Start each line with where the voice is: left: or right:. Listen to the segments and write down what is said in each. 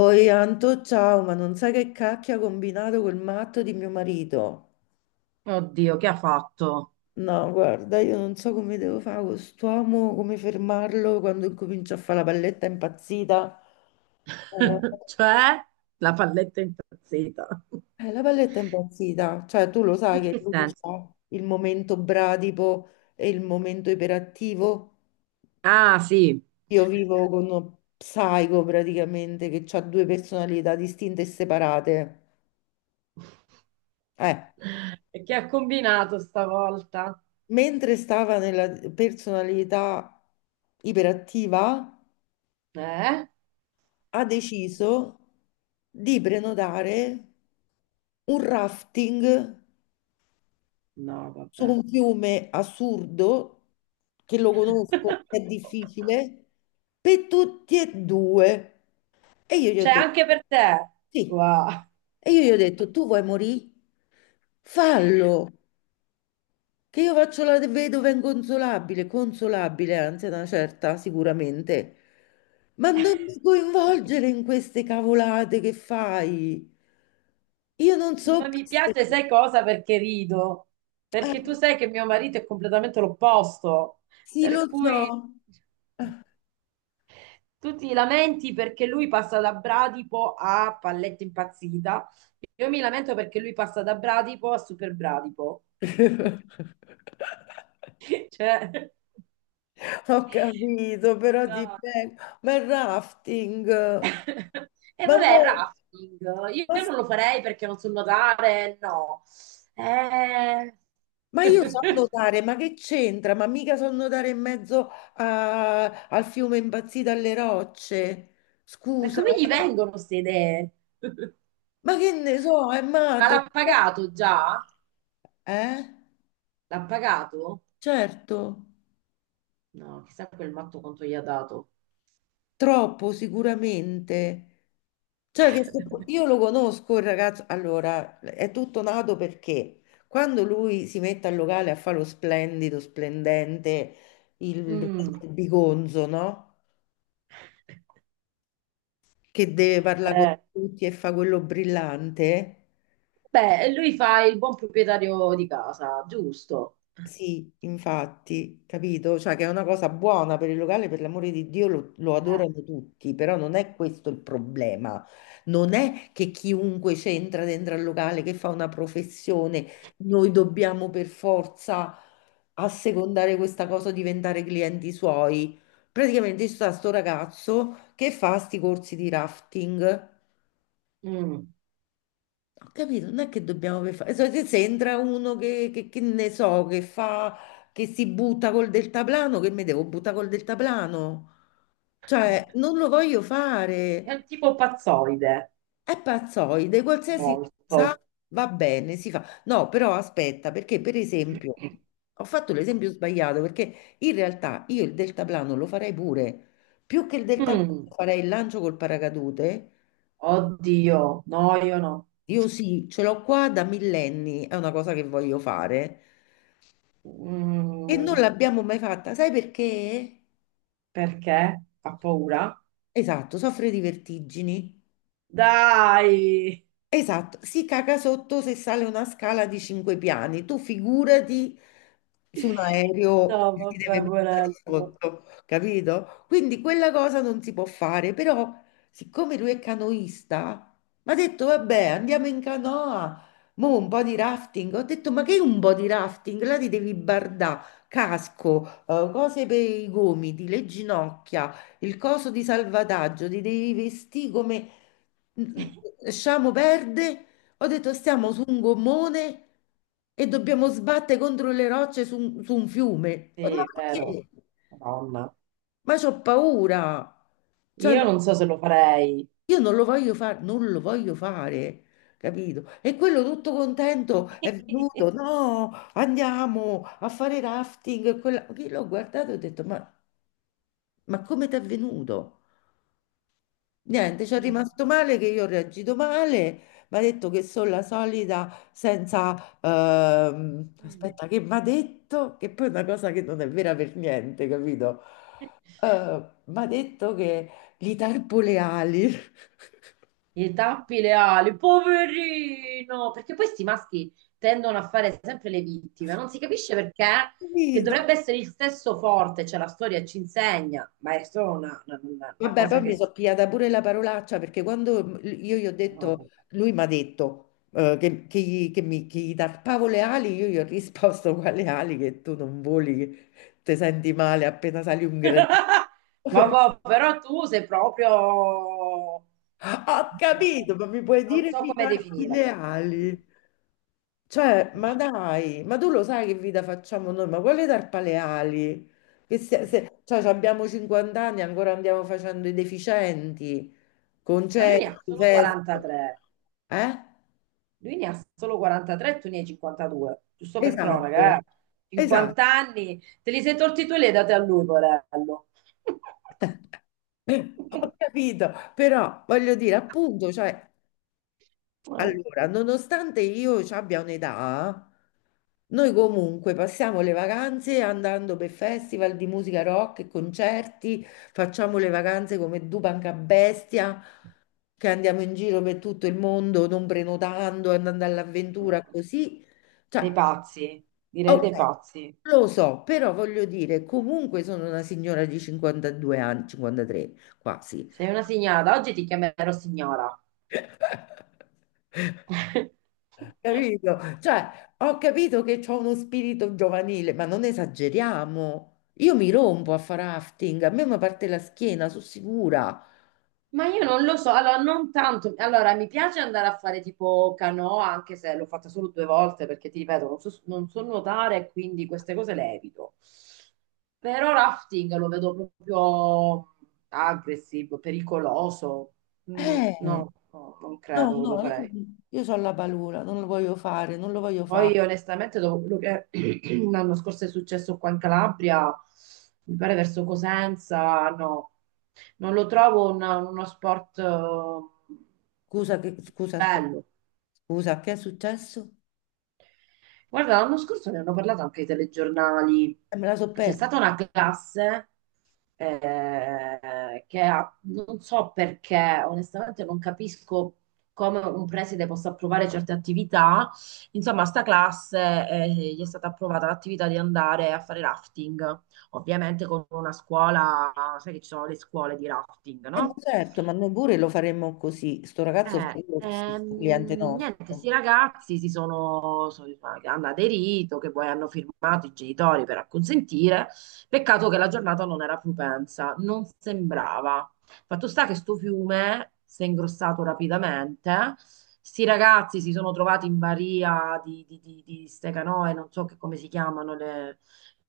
left: Oi Anto, ciao, ma non sai che cacchio ha combinato quel matto di mio marito?
right: Oddio, che ha fatto?
left: No, guarda, io non so come devo fare con quest'uomo, come fermarlo quando incomincia a fare la palletta impazzita. Eh,
right: Cioè, la palletta è impazzita.
left: la palletta impazzita, cioè tu lo
right: In
left: sai che
right: che
left: lui
right: senso?
left: ha il momento bradipo e il momento iperattivo.
right: Ah, sì.
left: Io vivo con uno psico praticamente che ha due personalità distinte e separate. Eh.
right: E che ha combinato stavolta?
left: Mentre stava nella personalità iperattiva,
right: Eh?
left: ha deciso di prenotare un rafting
right: No,
left: su
right: vabbè.
left: un fiume assurdo, che lo conosco, è difficile, per tutti e due. E io gli ho
right: C'è anche
left: detto,
right: per te.
left: sì.
right: Wow.
left: E io gli ho detto, tu vuoi morire? Fallo. Che io faccio la vedova inconsolabile, consolabile, anzi, ad una certa, sicuramente. Ma non mi coinvolgere in queste cavolate che fai. Io non so.
right: Ma mi piace, sai cosa? Perché rido. Perché tu
left: Eh,
right: sai che mio marito è completamente l'opposto.
left: sì,
right: Per
left: lo
right: cui...
left: so.
right: Tu ti lamenti perché lui passa da Bradipo a Palletta Impazzita. Io mi lamento perché lui passa da Bradipo a Super Bradipo. Cioè,
left: Ho capito, però ti
right: no.
left: prego. Ma il rafting.
right: E
left: Ma,
right: vabbè, il
left: mo-
right: rafting. Io
left: ma
right: io non lo farei perché non so nuotare, no. Eh...
left: ma io so nuotare, ma che c'entra? Ma mica so nuotare in mezzo al fiume impazzito alle rocce.
right: Ma
left: Scusa,
right: come gli
left: eh.
right: vengono queste idee?
left: Ma che ne so, è
right: Ma
left: matto.
right: l'ha pagato già?
left: Eh?
right: L'ha pagato?
left: Certo,
right: No, chissà quel matto quanto gli ha dato.
left: troppo sicuramente. Cioè, che se- io lo conosco il ragazzo. Allora, è tutto nato perché quando lui si mette al locale a fare lo splendido, splendente, il,
right: Mm.
left: il bigonzo, no? Che deve parlare con
right: Eh.
left: tutti e fa quello brillante.
right: Beh, lui fa il buon proprietario di casa, giusto?
left: Sì, infatti, capito? Cioè che è una cosa buona per il locale, per l'amore di Dio, lo
right: Ah.
left: adorano tutti, però non è questo il problema. Non è che chiunque c'entra dentro al locale, che fa una professione,
right: Sì.
left: noi dobbiamo per forza assecondare questa cosa, diventare clienti suoi. Praticamente c'è sta sto ragazzo che fa sti corsi di rafting.
right: Mm.
left: Ho capito, non è che dobbiamo per fare. Se entra uno che, che ne so, che fa, che si butta col deltaplano, che mi devo buttare col deltaplano? Cioè, non lo voglio
right: È
left: fare.
right: un tipo pazzoide.
left: È pazzoide,
right: Mm,
left: qualsiasi cosa
right: molto.
left: va bene, si fa. No, però aspetta, perché per esempio, ho fatto l'esempio sbagliato, perché in realtà io il deltaplano lo farei pure. Più che il deltaplano
right: Mm.
left: farei il lancio col paracadute.
right: Oddio, no, io no.
left: Io sì, ce l'ho qua da millenni, è una cosa che voglio fare. E non
right: Mm.
left: l'abbiamo mai fatta, sai perché?
right: Perché? Fa paura?
left: Esatto, soffre di vertigini.
right: Dai!
left: Esatto, si caga sotto se sale una scala di cinque piani. Tu figurati su un
right: No,
left: aereo che ti
right: vabbè,
left: deve buttare
right: porello.
left: sotto, capito? Quindi quella cosa non si può fare, però siccome lui è canoista, mi ha detto vabbè, andiamo in canoa, mo un po' di rafting. Ho detto ma che un po' di rafting? Là ti devi bardà, casco, cose per i gomiti, le ginocchia, il coso di salvataggio, ti devi vestire come Sciamo perde, ho detto stiamo su un gommone e dobbiamo sbattere contro le rocce su un fiume. Ma
right: Sì, vero.
left: perché?
right: Madonna.
left: Ma c'ho paura. Cioè,
right: Io
left: no-
right: non so se lo farei.
left: io non lo voglio fare, non lo voglio fare, capito? E quello tutto contento è venuto, no, andiamo a fare rafting. E quella... Io l'ho guardato e ho detto, ma come ti è venuto? Niente, ci è rimasto male che io ho reagito male, mi ha detto che sono la solita senza...
right: Mm.
left: aspetta, che mi ha detto? Che poi è una cosa che non è vera per niente, capito? Mi ha detto che gli tarpo le ali.
right: Gli tappi le ali, poverino! Perché poi questi maschi tendono a fare sempre le vittime, non si capisce perché, che
left: Capito?
right: dovrebbe essere il stesso forte, cioè la storia ci insegna, ma è solo una
left: Vabbè,
right: cosa
left: poi
right: che...
left: mi
right: s-
left: sono pigliata pure la parolaccia perché quando io gli ho
right: No, vabbè.
left: detto, lui mi ha detto che gli tarpavo le ali, io gli ho risposto quale ali che tu non voli, che ti senti male appena sali un gradino.
right: Vabbè, però tu sei proprio...
left: Ho capito,
right: eh,
left: ma mi puoi
right: non
left: dire che
right: so
left: mi
right: come
left: tarpi
right: definire.
left: le
right: Mm.
left: ali? Cioè, ma dai, ma tu lo sai che vita facciamo noi? Ma quale tarpale ali? Che se, se- cioè, abbiamo 50 anni e ancora andiamo facendo i deficienti,
right: Ma lui ne ha
left: concerti,
right: solo
left: feste.
right: 43.
left: Eh?
right: Lui ne ha solo 43, tu ne hai 52, giusto per cronaca,
left: Esatto,
right: eh.
left: esatto.
right: 50 anni, te li sei tolti tu e li hai dati a lui, porello.
left: Ho capito, però voglio dire, appunto, cioè,
right: No.
left: allora, nonostante io ci abbia un'età, noi comunque passiamo le vacanze andando per festival di musica rock e concerti, facciamo le vacanze come Dupanca bestia, che andiamo in giro per tutto il mondo non prenotando, andando all'avventura così.
right: Dei
left: Cioè,
right: pazzi, direi
left: ok,
right: dei pazzi.
left: lo so, però voglio dire, comunque sono una signora di 52 anni, 53 quasi.
right: Sei una signora, da oggi ti chiamerò signora.
left: Capito? Cioè, ho capito che c'ho uno spirito giovanile, ma non esageriamo. Io mi rompo a fare rafting, a me mi parte la schiena, sono sicura.
right: Ma io non lo so, allora non tanto, allora mi piace andare a fare tipo canoa, anche se l'ho fatta solo due volte perché ti ripeto, non so, non so nuotare, quindi queste cose le evito. Però rafting lo vedo proprio aggressivo, pericoloso. Mm,
left: Eh,
right: no, no, non
left: no,
right: credo che lo
left: no, io,
right: farei.
left: io ho la paura, non lo voglio fare, non lo voglio fare.
right: Poi onestamente dopo quello che l'anno scorso è successo qua in Calabria, mi pare verso Cosenza, no, non lo trovo un- uno sport
left: Scusa, che, scusa, aspetta.
right: bello.
left: Scusa, che è successo?
right: Guarda, l'anno scorso ne hanno parlato anche i telegiornali.
left: Me la so
right: C'è
left: persa.
right: stata una classe che ha- non so perché, onestamente non capisco come un preside possa approvare certe attività. Insomma, a sta classe gli è stata approvata l'attività di andare a fare rafting, ovviamente con una scuola, sai che ci sono le scuole di rafting,
left: Ma
right: no?
left: certo, ma noi pure lo faremmo così. Sto ragazzo fa il questo cliente
right: Niente, questi
left: nostro.
right: ragazzi si sono, so- hanno aderito, che poi hanno firmato i genitori per acconsentire. Peccato che la giornata non era propensa, non sembrava. Fatto sta che sto fiume si è ingrossato rapidamente. Sti ragazzi si sono trovati in baria di ste canoe, non so che- come si chiamano, le-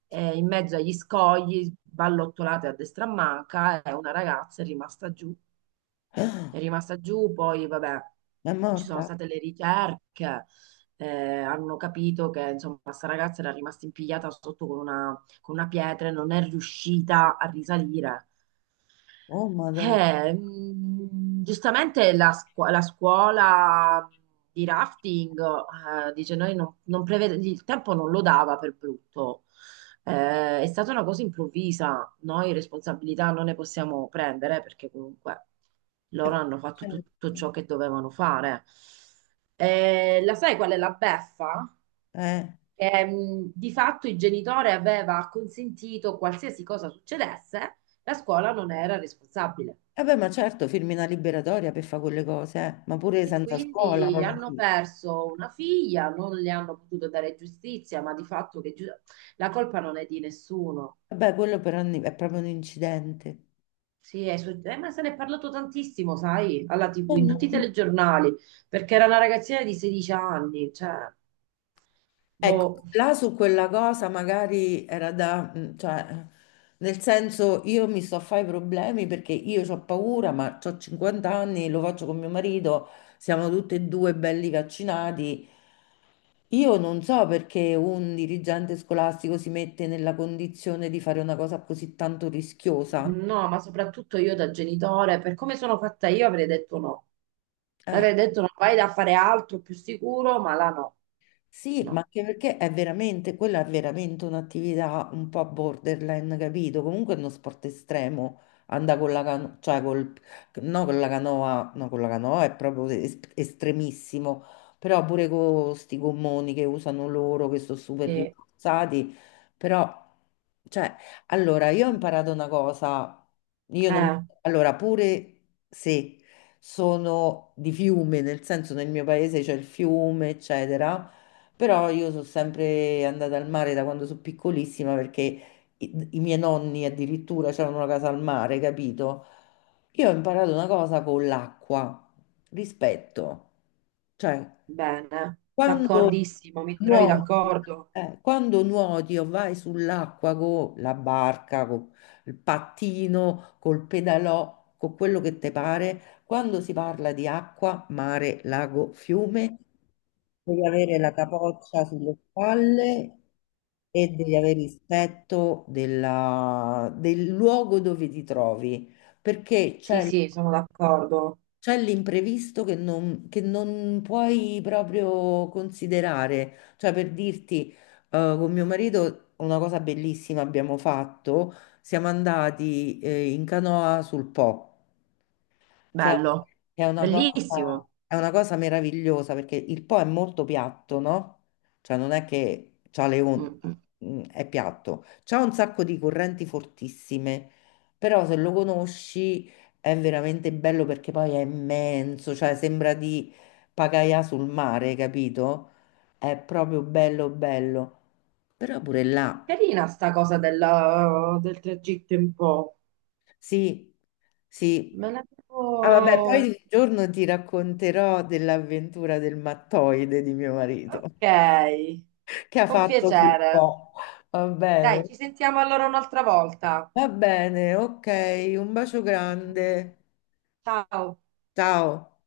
right: in mezzo agli scogli, ballottolate a destra e a manca, e una ragazza è rimasta giù, è rimasta giù, poi vabbè,
left: Ma è
right: ci sono
left: morta?
right: state le ricerche, eh, hanno capito che insomma questa ragazza era rimasta impigliata sotto con una pietra e non è riuscita a risalire.
left: Oh, madonna.
right: Mm, giustamente la, scu- la scuola di rafting, dice noi non, non prevede, il tempo non lo dava per brutto. È stata una cosa improvvisa, noi responsabilità non ne possiamo prendere perché comunque
left: Eh,
right: loro hanno fatto
left: certo.
right: tutto ciò che dovevano fare. La sai qual è la beffa?
left: Eh.
right: Che, mm, di fatto il genitore aveva consentito qualsiasi cosa succedesse, la scuola non era responsabile.
left: Vabbè, ma certo, firmi una liberatoria per fare quelle cose, eh. Ma pure
right: E
left: senza scuola,
right: quindi
left: voglio
right: hanno
left: dire.
right: perso una figlia, non le hanno potuto dare giustizia, ma di fatto che giu- la colpa non è di nessuno.
left: Vabbè, quello però è proprio un incidente.
right: Sì, è su- ma se ne è parlato tantissimo, sai, alla TV, in tutti i
left: Mm.
right: telegiornali, perché era una ragazzina di 16 anni, cioè,
left: Ecco,
right: boh,
left: là su quella cosa magari era da, mm, cioè, nel senso io mi sto a fare i problemi perché io ho paura, ma ho 50 anni, lo faccio con mio marito, siamo tutti e due belli vaccinati. Io non so perché un dirigente scolastico si mette nella condizione di fare una cosa così tanto rischiosa.
right: no, ma soprattutto io da genitore, per come sono fatta io avrei detto no.
left: Eh,
right: Avrei detto non vai da fare altro più sicuro, ma là no,
left: Sì, ma
right: no.
left: anche perché è veramente, quella è veramente un'attività un po' borderline, capito? Comunque è uno sport estremo, anda con la canoa, cioè col, no con la canoa, no con la canoa è proprio estremissimo, però pure con questi gommoni che usano loro, che sono super
right: Sì.
left: rimborsati, però, cioè, allora, io ho imparato una cosa, io non,
right: Eh.
left: allora, pure se sono di fiume, nel senso nel mio paese c'è il fiume, eccetera, però io sono sempre andata al mare da quando sono piccolissima perché i miei nonni addirittura avevano una casa al mare, capito? Io ho imparato una cosa con l'acqua, rispetto. Cioè,
right: Bene,
left: quando
right: d'accordissimo, mi trovi
left: nuoti,
right: d'accordo?
left: quando nuoti o vai sull'acqua con la barca, con il pattino, col pedalò, con quello che ti pare, quando si parla di acqua, mare, lago, fiume, devi avere la capoccia sulle spalle e devi avere rispetto del luogo dove ti trovi, perché
right: Sì,
left: c'è
right: sì, sono d'accordo.
left: l'imprevisto che non puoi proprio considerare. Cioè, per dirti, con mio marito una cosa bellissima abbiamo fatto, siamo andati, in canoa sul Po che è
right: Bello,
left: che è una cosa,
right: bellissimo.
left: è una cosa meravigliosa perché il Po è molto piatto, no? Cioè non è che c'ha le on-
right: Mm, mm.
left: Mm, è piatto, c'ha un sacco di correnti fortissime, però se lo conosci è veramente bello perché poi è immenso, cioè sembra di pagaia sul mare, capito? È proprio bello bello. Però pure là
right: Carina sta cosa della- del tragitto in Po.
left: sì, sì.
right: Me ne
left: Ah, vabbè, poi
right: devo...
left: un giorno ti racconterò dell'avventura del mattoide di mio marito
right: Ok,
left: che ha
right: con
left: fatto sul
right: piacere.
left: po'. Va
right: Dai,
left: bene,
right: ci sentiamo allora un'altra volta.
left: va bene, ok, un bacio grande.
right: Ciao.
left: Ciao.